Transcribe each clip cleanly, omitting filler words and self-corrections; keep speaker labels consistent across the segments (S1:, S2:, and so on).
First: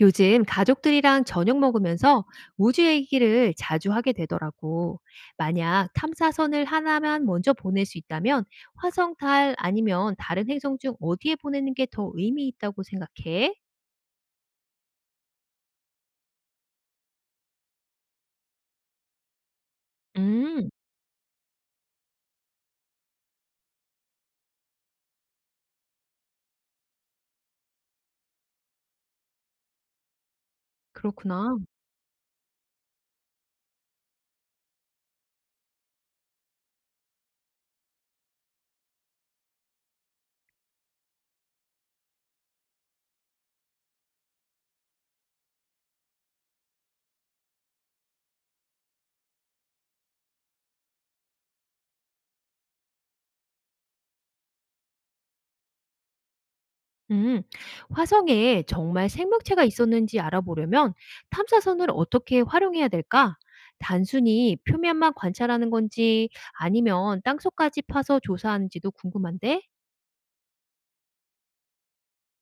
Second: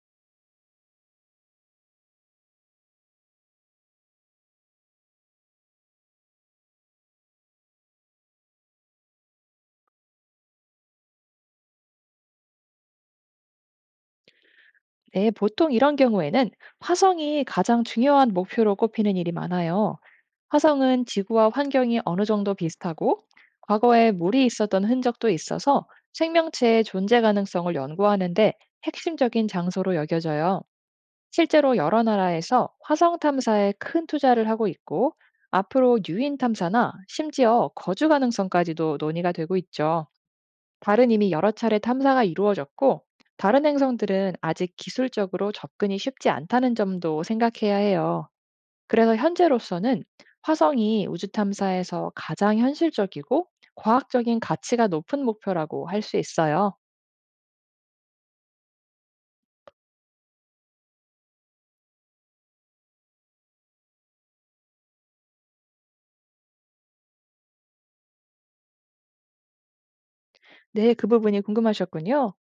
S1: 요즘 가족들이랑 저녁 먹으면서 우주 얘기를 자주 하게 되더라고. 만약 탐사선을 하나만 먼저 보낼 수 있다면 화성, 달 아니면 다른 행성 중 어디에 보내는 게 더 의미 있다고 생각해?
S2: 네, 보통 이런 경우에는 화성이 가장 중요한 목표로 꼽히는 일이 많아요.
S1: 음,
S2: 화성은 지구와 환경이 어느 정도 비슷하고, 과거에 물이 있었던 흔적도 있어서 생명체의 존재 가능성을 연구하는데 핵심적인 장소로 여겨져요.
S1: 그렇구나.
S2: 실제로 여러 나라에서 화성 탐사에 큰 투자를 하고 있고, 앞으로 유인 탐사나 심지어 거주 가능성까지도 논의가 되고 있죠. 달은 이미 여러 차례 탐사가 이루어졌고, 다른 행성들은 아직 기술적으로 접근이 쉽지 않다는 점도 생각해야 해요. 그래서 현재로서는 화성이 우주 탐사에서 가장 현실적이고 과학적인 가치가 높은 목표라고 할 수 있어요.
S1: 음, 화성에 정말 생명체가 있었는지 알아보려면 탐사선을 어떻게 활용해야 될까? 단순히 표면만 관찰하는 건지 아니면 땅속까지 파서 조사하는지도 궁금한데?
S2: 네, 그 부분이 궁금하셨군요.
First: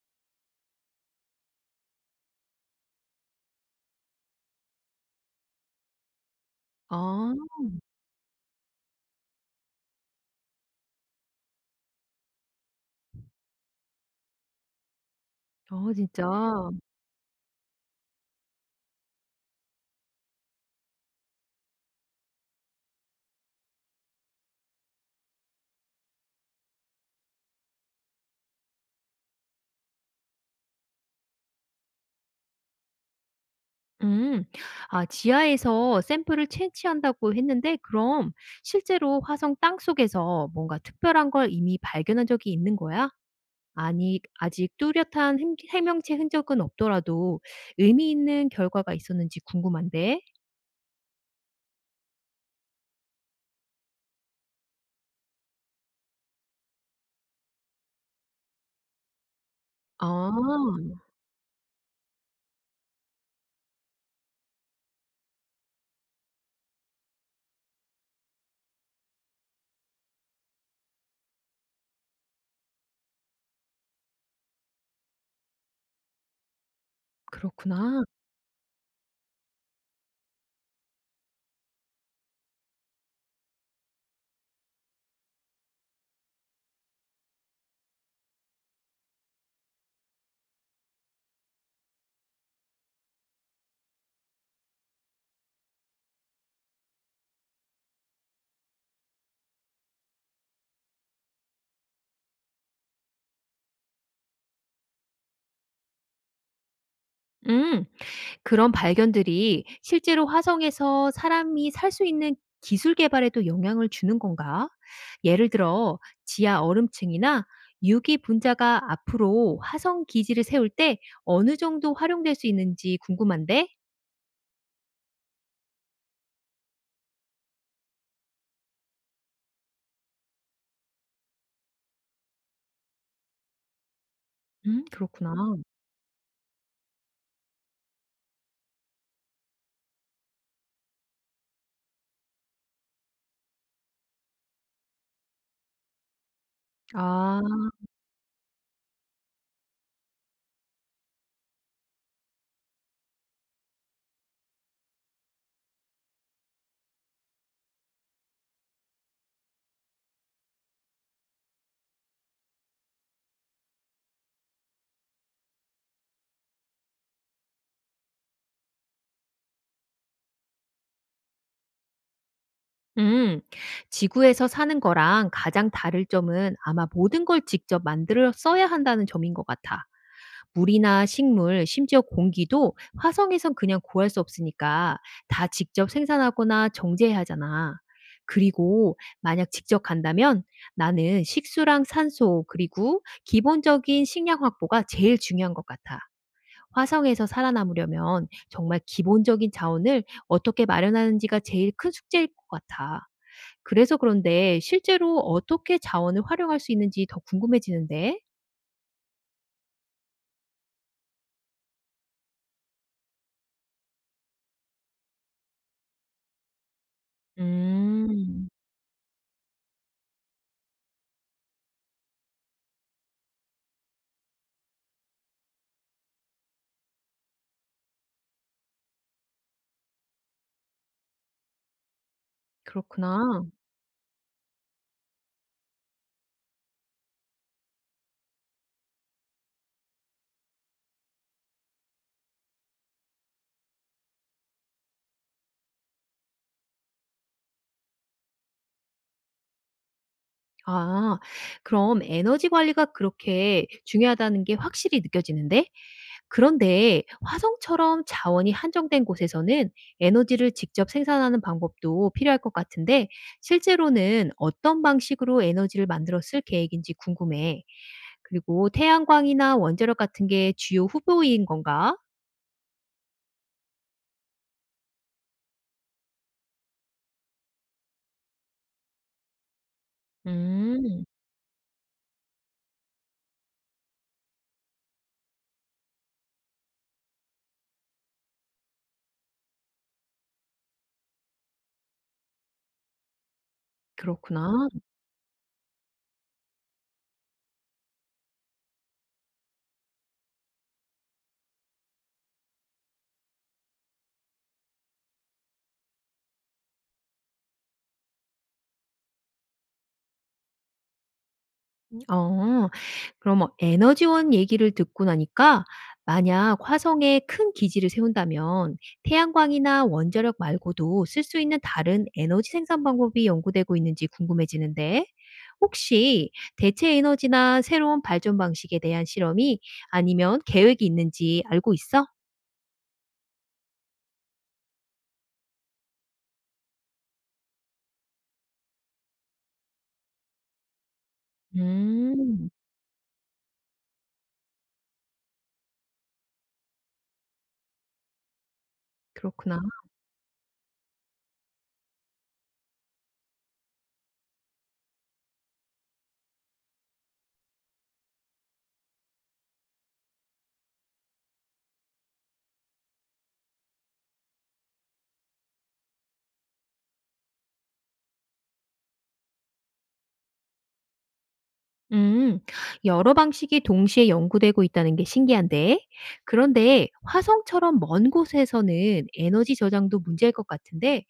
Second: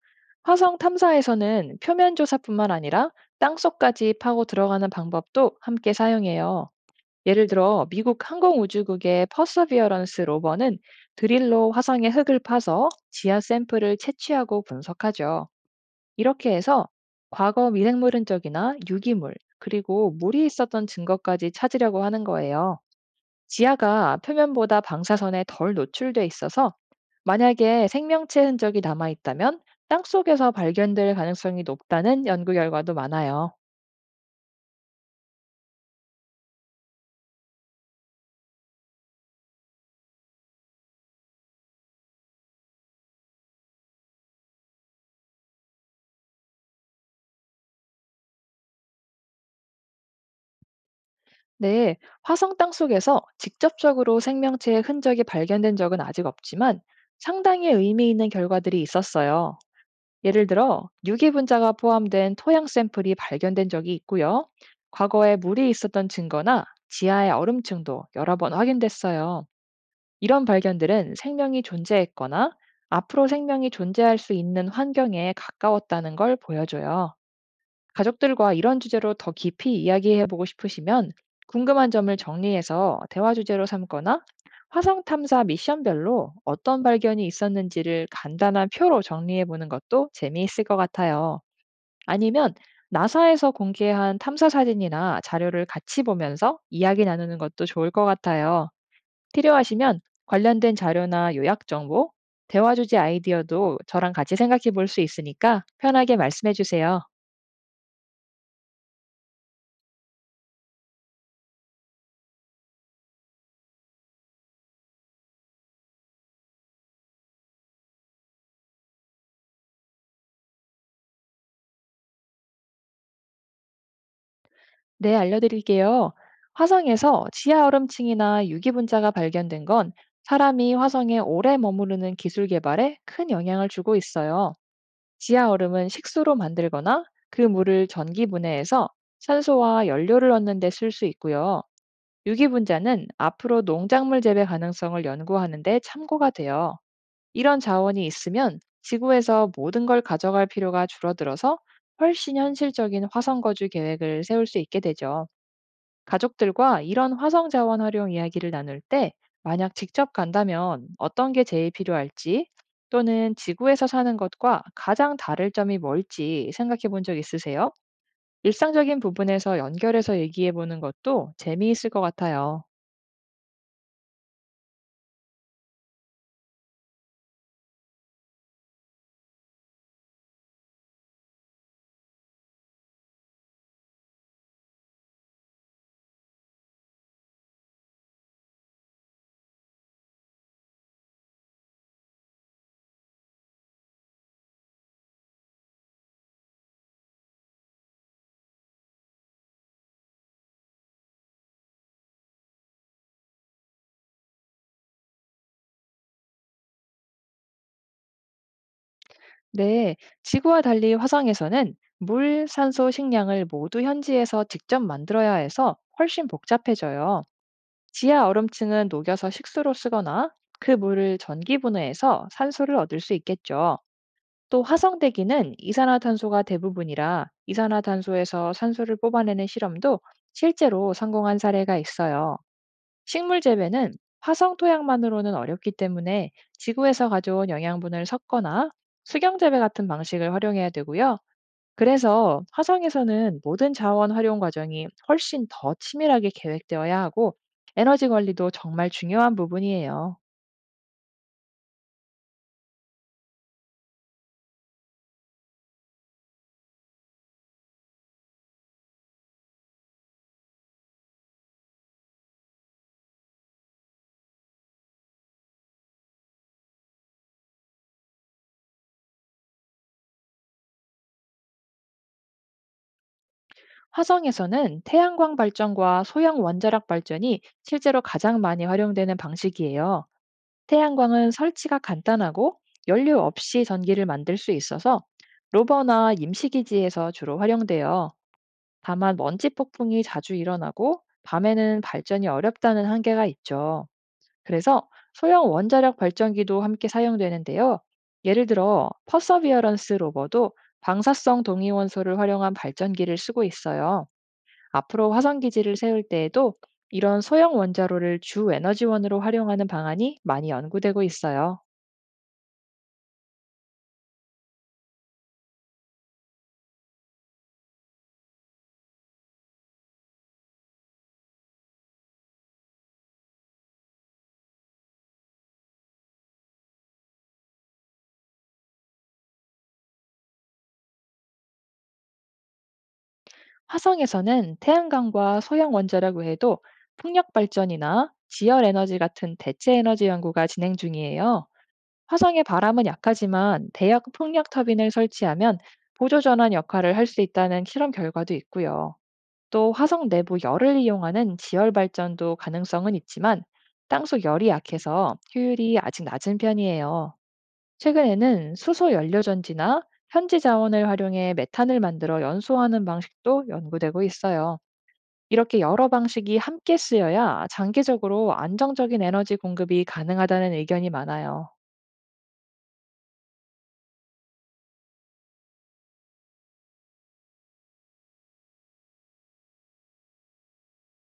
S2: 화성 탐사에서는 표면 조사뿐만 아니라 땅속까지 파고 들어가는 방법도 함께 사용해요.
S1: 아.
S2: 예를 들어, 미국 항공우주국의 퍼서비어런스 로버는 드릴로 화성의 흙을 파서 지하 샘플을 채취하고 분석하죠.
S1: 어 진짜.
S2: 이렇게 해서 과거 미생물 흔적이나 유기물, 그리고 물이 있었던 증거까지 찾으려고 하는 거예요. 지하가 표면보다 방사선에 덜 노출돼 있어서, 만약에 생명체 흔적이 남아 있다면 땅 속에서 발견될 가능성이 높다는 연구 결과도 많아요.
S1: 음. 아 지하에서 샘플을 채취한다고 했는데 그럼 실제로 화성 땅속에서 뭔가 특별한 걸 이미 발견한 적이 있는 거야? 아니 아직 뚜렷한 햄 해명체 흔적은 없더라도 의미 있는 결과가 있었는지 궁금한데.
S2: 네, 화성 땅 속에서 직접적으로 생명체의 흔적이 발견된 적은 아직 없지만, 상당히 의미 있는 결과들이 있었어요. 예를
S1: 아
S2: 들어, 유기분자가 포함된 토양 샘플이 발견된 적이 있고요. 과거에 물이 있었던 증거나 지하의 얼음층도 여러 번 확인됐어요. 이런 발견들은 생명이 존재했거나 앞으로 생명이 존재할 수 있는 환경에 가까웠다는 걸 보여줘요.
S1: 그렇구나.
S2: 가족들과 이런 주제로 더 깊이 이야기해 보고 싶으시면, 궁금한 점을 정리해서 대화 주제로 삼거나 화성 탐사 미션별로 어떤 발견이 있었는지를 간단한 표로 정리해 보는 것도 재미있을 것 같아요. 아니면 나사에서 공개한 탐사 사진이나 자료를 같이 보면서 이야기 나누는 것도 좋을 것 같아요. 필요하시면 관련된 자료나 요약 정보, 대화 주제 아이디어도 저랑 같이 생각해 볼 수 있으니까 편하게 말씀해 주세요.
S1: 음. 그런 발견들이 실제로 화성에서 사람이 살 수 있는 기술 개발에도 영향을 주는 건가? 예를 들어 지하 얼음층이나 유기 분자가 앞으로 화성 기지를 세울 때 어느 정도 활용될 수 있는지 궁금한데?
S2: 네, 알려드릴게요. 화성에서 지하 얼음층이나 유기분자가 발견된 건 사람이 화성에 오래 머무르는 기술 개발에 큰 영향을 주고 있어요.
S1: 그렇구나.
S2: 지하 얼음은 식수로 만들거나 그 물을 전기 분해해서 산소와 연료를 얻는 데 쓸 수 있고요. 유기분자는 앞으로 농작물 재배 가능성을 연구하는 데 참고가 돼요. 이런
S1: 아.
S2: 자원이 있으면 지구에서 모든 걸 가져갈 필요가 줄어들어서, 훨씬 현실적인 화성 거주 계획을 세울 수 있게 되죠. 가족들과 이런 화성 자원 활용 이야기를 나눌 때, 만약 직접 간다면 어떤 게 제일 필요할지, 또는 지구에서 사는 것과 가장 다를 점이 뭘지 생각해 본 적 있으세요? 일상적인 부분에서 연결해서 얘기해 보는 것도 재미있을 것 같아요.
S1: 음, 지구에서 사는 거랑 가장 다를 점은 아마 모든 걸 직접 만들어 써야 한다는 점인 것 같아. 물이나 식물, 심지어 공기도 화성에선 그냥 구할 수 없으니까 다 직접 생산하거나 정제해야 하잖아. 그리고 만약 직접 간다면 나는 식수랑 산소, 그리고 기본적인 식량 확보가 제일 중요한 것 같아. 화성에서 살아남으려면 정말 기본적인 자원을 어떻게 마련하는지가 제일 큰 숙제일 것 같아. 그래서 그런데 실제로 어떻게 자원을 활용할 수 있는지 더 궁금해지는데.
S2: 네, 지구와 달리 화성에서는 물, 산소, 식량을 모두 현지에서 직접 만들어야 해서 훨씬 복잡해져요. 지하
S1: 음.
S2: 얼음층은 녹여서 식수로 쓰거나 그 물을 전기 분해해서 산소를 얻을 수 있겠죠. 또 화성대기는 이산화탄소가 대부분이라, 이산화탄소에서 산소를 뽑아내는 실험도 실제로 성공한 사례가 있어요. 식물
S1: 그렇구나.
S2: 재배는 화성 토양만으로는 어렵기 때문에 지구에서 가져온 영양분을 섞거나 수경 재배 같은 방식을 활용해야 되고요. 그래서 화성에서는 모든 자원 활용 과정이 훨씬 더 치밀하게 계획되어야 하고, 에너지 관리도 정말 중요한 부분이에요.
S1: 아 그럼 에너지 관리가 그렇게 중요하다는 게 확실히 느껴지는데 그런데 화성처럼 자원이 한정된 곳에서는 에너지를 직접 생산하는 방법도 필요할 것 같은데 실제로는 어떤 방식으로 에너지를 만들어 쓸 계획인지 궁금해. 그리고 태양광이나 원자력 같은 게 주요 후보인 건가?
S2: 화성에서는 태양광 발전과 소형 원자력 발전이 실제로 가장 많이 활용되는 방식이에요.
S1: 음.
S2: 태양광은 설치가 간단하고 연료 없이 전기를 만들 수 있어서 로버나 임시기지에서 주로 활용돼요. 다만 먼지 폭풍이 자주 일어나고 밤에는 발전이 어렵다는 한계가 있죠.
S1: 그렇구나.
S2: 그래서 소형 원자력 발전기도 함께 사용되는데요. 예를 들어, 퍼서비어런스 로버도 방사성 동위원소를 활용한 발전기를 쓰고 있어요. 앞으로 화성 기지를 세울 때에도 이런 소형 원자로를 주 에너지원으로 활용하는 방안이 많이 연구되고 있어요.
S1: 어. 그럼 뭐 에너지원 얘기를 듣고 나니까 만약 화성에 큰 기지를 세운다면 태양광이나 원자력 말고도 쓸 수 있는 다른 에너지 생산 방법이 연구되고 있는지 궁금해지는데 혹시 대체 에너지나 새로운 발전 방식에 대한 실험이 아니면 계획이 있는지 알고 있어?
S2: 화성에서는 태양광과 소형 원자력 외에도 풍력 발전이나 지열 에너지 같은 대체 에너지 연구가 진행 중이에요. 화성의
S1: 음.
S2: 바람은 약하지만 대역 풍력 터빈을 설치하면 보조 전환 역할을 할 수 있다는 실험 결과도 있고요.
S1: 그렇구나.
S2: 또 화성 내부 열을 이용하는 지열 발전도 가능성은 있지만, 땅속 열이 약해서 효율이 아직 낮은 편이에요. 최근에는 수소 연료전지나 현지 자원을 활용해 메탄을 만들어 연소하는 방식도 연구되고 있어요. 이렇게 여러 방식이 함께 쓰여야 장기적으로 안정적인 에너지 공급이 가능하다는 의견이 많아요.
S1: 음, 여러 방식이 동시에 연구되고 있다는 게 신기한데, 그런데 화성처럼 먼 곳에서는 에너지 저장도 문제일 것 같은데,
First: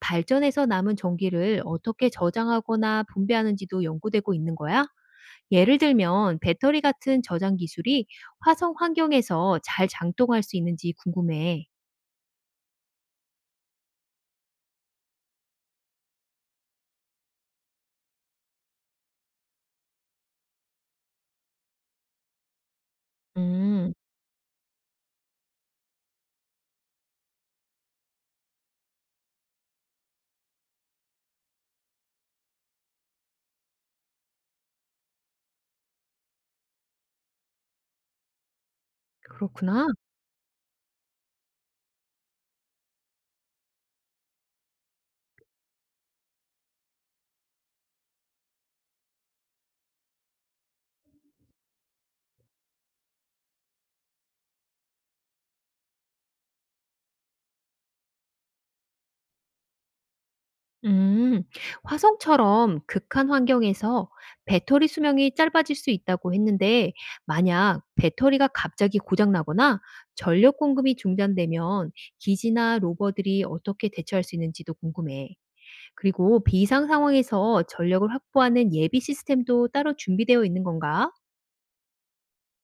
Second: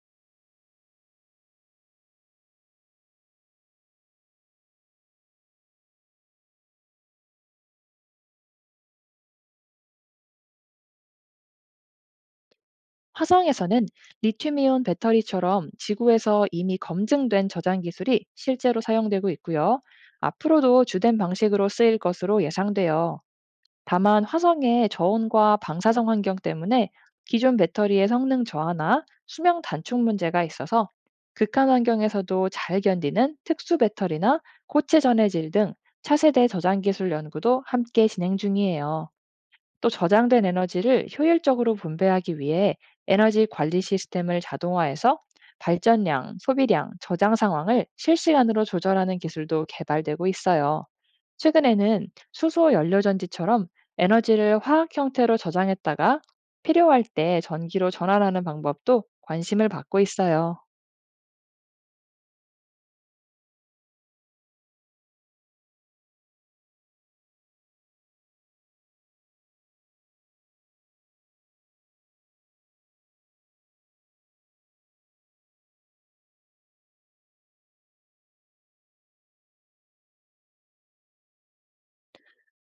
S1: 발전해서 남은 전기를 어떻게 저장하거나 분배하는지도 연구되고 있는 거야? 예를 들면, 배터리 같은 저장 기술이 화성 환경에서 잘 작동할 수 있는지 궁금해.
S2: 화성에서는 리튬이온 배터리처럼 지구에서 이미 검증된 저장 기술이 실제로 사용되고 있고요. 앞으로도 주된 방식으로 쓰일 것으로 예상돼요.
S1: 음,
S2: 다만 화성의 저온과 방사성 환경 때문에 기존 배터리의 성능 저하나 수명 단축 문제가 있어서, 극한 환경에서도 잘 견디는 특수 배터리나 고체 전해질 등 차세대 저장 기술 연구도 함께 진행 중이에요.
S1: 그렇구나.
S2: 또 저장된 에너지를 효율적으로 분배하기 위해 에너지 관리 시스템을 자동화해서 발전량, 소비량, 저장 상황을 실시간으로 조절하는 기술도 개발되고 있어요. 최근에는 수소 연료전지처럼 에너지를 화학 형태로 저장했다가 필요할 때 전기로 전환하는 방법도 관심을 받고 있어요.
S1: 음, 화성처럼 극한 환경에서 배터리 수명이 짧아질 수 있다고 했는데, 만약 배터리가 갑자기 고장나거나 전력 공급이 중단되면 기지나 로버들이 어떻게 대처할 수 있는지도 궁금해. 그리고 비상 상황에서 전력을 확보하는 예비 시스템도 따로 준비되어 있는 건가?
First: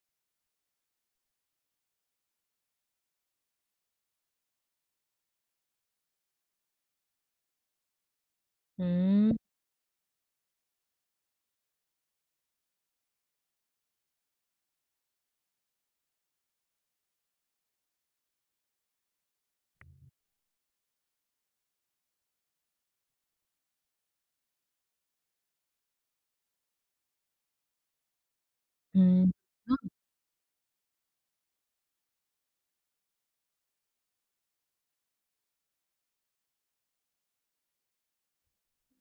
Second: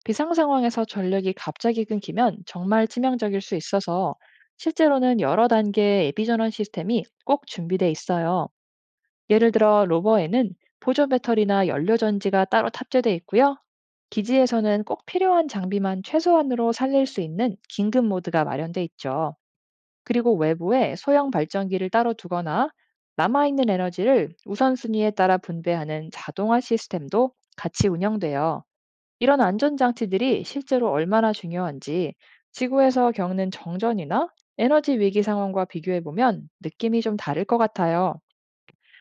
S2: 비상 상황에서 전력이 갑자기 끊기면 정말 치명적일 수 있어서, 실제로는 여러 단계의 예비 전원 시스템이 꼭 준비돼 있어요.
S1: 음,
S2: 예를 들어, 로버에는 보조 배터리나 연료 전지가 따로 탑재돼 있고요. 기지에서는 꼭 필요한 장비만 최소한으로 살릴 수 있는 긴급 모드가 마련돼 있죠. 그리고 외부에 소형 발전기를 따로 두거나 남아있는 에너지를 우선순위에 따라 분배하는 자동화 시스템도 같이 운영돼요.
S1: 음.
S2: 이런 안전장치들이 실제로 얼마나 중요한지, 지구에서 겪는 정전이나 에너지 위기 상황과 비교해보면 느낌이 좀 다를 것 같아요.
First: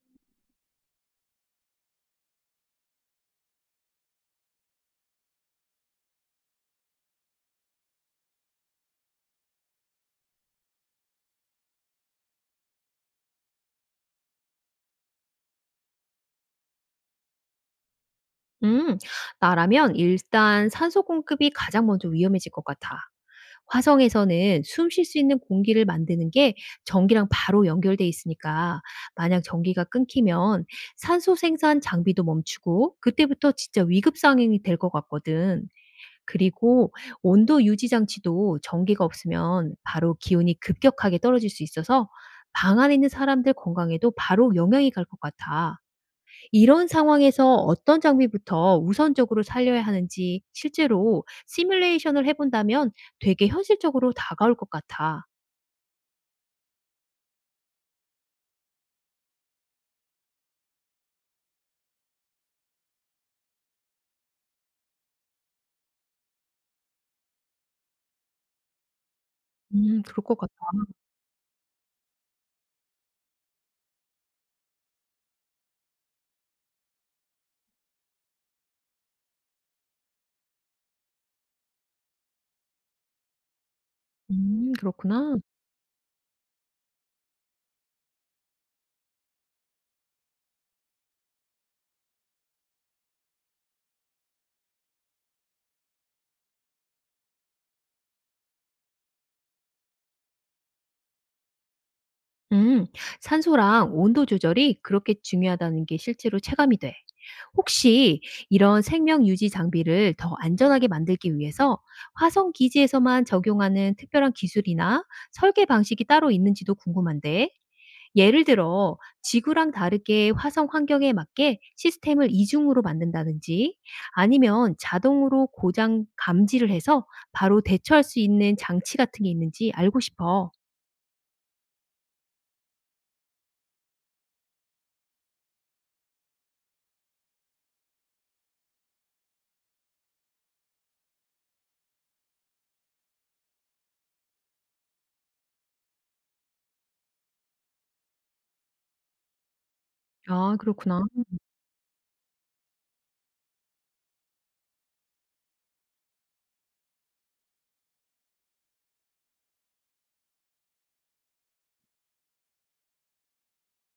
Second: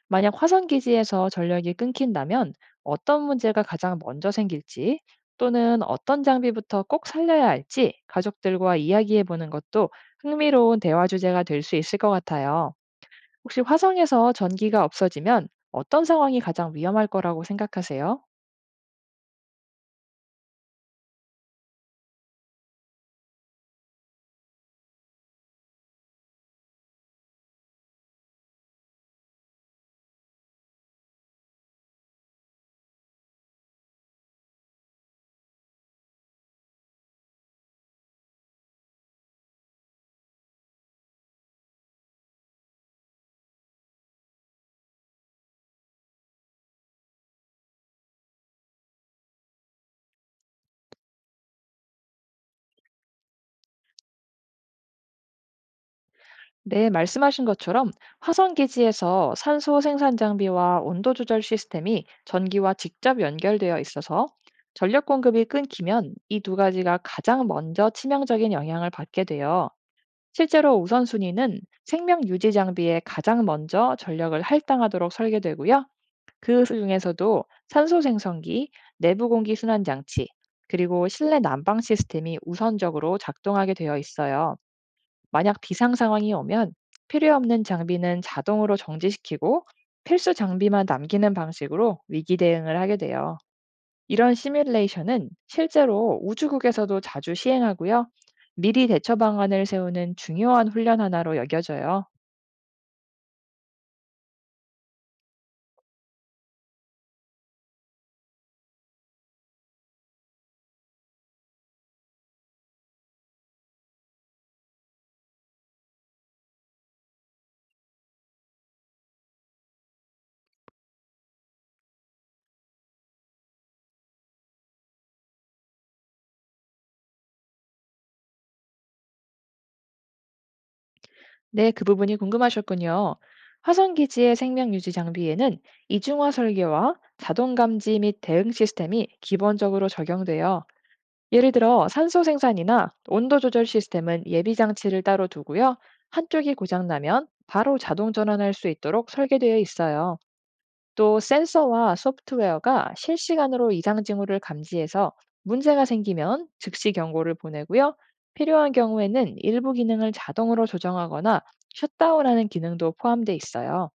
S2: 만약 화성 기지에서 전력이 끊긴다면 어떤 문제가 가장 먼저 생길지, 또는 어떤 장비부터 꼭 살려야 할지 가족들과 이야기해 보는 것도 흥미로운 대화 주제가 될 수 있을 것 같아요. 혹시 화성에서 전기가 없어지면 어떤 상황이 가장 위험할 거라고 생각하세요?
S1: 음, 나라면 일단 산소 공급이 가장 먼저 위험해질 것 같아. 화성에서는 숨 쉴 수 있는 공기를 만드는 게 전기랑 바로 연결돼 있으니까 만약 전기가 끊기면 산소 생산 장비도 멈추고 그때부터 진짜 위급 상황이 될 것 같거든. 그리고 온도 유지 장치도 전기가 없으면 바로 기온이 급격하게 떨어질 수 있어서 방 안에 있는 사람들 건강에도 바로 영향이 갈 것 같아. 이런 상황에서 어떤 장비부터 우선적으로 살려야 하는지 실제로 시뮬레이션을 해 본다면 되게 현실적으로 다가올 것 같아.
S2: 네, 말씀하신 것처럼 화성 기지에서 산소 생산 장비와 온도 조절 시스템이 전기와 직접 연결되어 있어서, 전력 공급이 끊기면 이 두 가지가 가장 먼저 치명적인 영향을 받게 되어
S1: 그럴 것 같아.
S2: 실제로 우선순위는 생명 유지 장비에 가장 먼저 전력을 할당하도록 설계되고요. 그 중에서도 산소 생성기, 내부 공기 순환 장치, 그리고 실내 난방 시스템이 우선적으로 작동하게 되어 있어요.
S1: 그렇구나.
S2: 만약 비상 상황이 오면 필요 없는 장비는 자동으로 정지시키고 필수 장비만 남기는 방식으로 위기 대응을 하게 돼요. 이런 시뮬레이션은 실제로 우주국에서도 자주 시행하고요. 미리 대처 방안을 세우는 중요한 훈련 하나로 여겨져요.
S1: 음. 산소랑 온도 조절이 그렇게 중요하다는 게 실제로 체감이 돼. 혹시 이런 생명 유지 장비를 더 안전하게 만들기 위해서 화성 기지에서만 적용하는 특별한 기술이나 설계 방식이 따로 있는지도 궁금한데? 예를 들어 지구랑 다르게 화성 환경에 맞게 시스템을 이중으로 만든다든지 아니면 자동으로 고장 감지를 해서 바로 대처할 수 있는 장치 같은 게 있는지 알고 싶어.
S2: 네, 그 부분이 궁금하셨군요. 화성 기지의 생명 유지 장비에는 이중화 설계와 자동 감지 및 대응 시스템이 기본적으로 적용돼요. 예를 들어, 산소 생산이나 온도 조절 시스템은 예비 장치를 따로 두고요. 한쪽이 고장나면 바로 자동 전환할 수 있도록 설계되어 있어요.
S1: 아, 그렇구나.
S2: 또 센서와 소프트웨어가 실시간으로 이상 징후를 감지해서 문제가 생기면 즉시 경고를 보내고요. 필요한 경우에는 일부 기능을 자동으로 조정하거나 셧다운하는 기능도 포함되어 있어요.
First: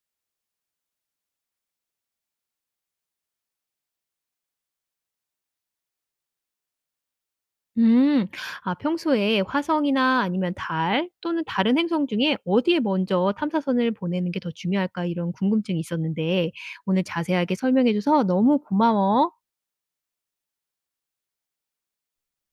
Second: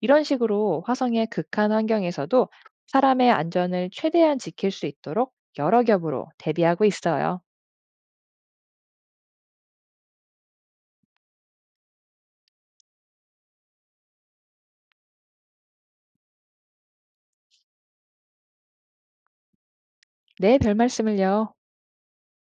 S2: 이런 식으로 화성의 극한 환경에서도 사람의 안전을 최대한 지킬 수 있도록 여러 겹으로 대비하고 있어요.
S1: 음. 아 평소에 화성이나 아니면 달 또는 다른 행성 중에 어디에 먼저 탐사선을 보내는 게 더 중요할까 이런 궁금증이 있었는데 오늘 자세하게 설명해 줘서 너무 고마워.
S2: 네, 별말씀을요.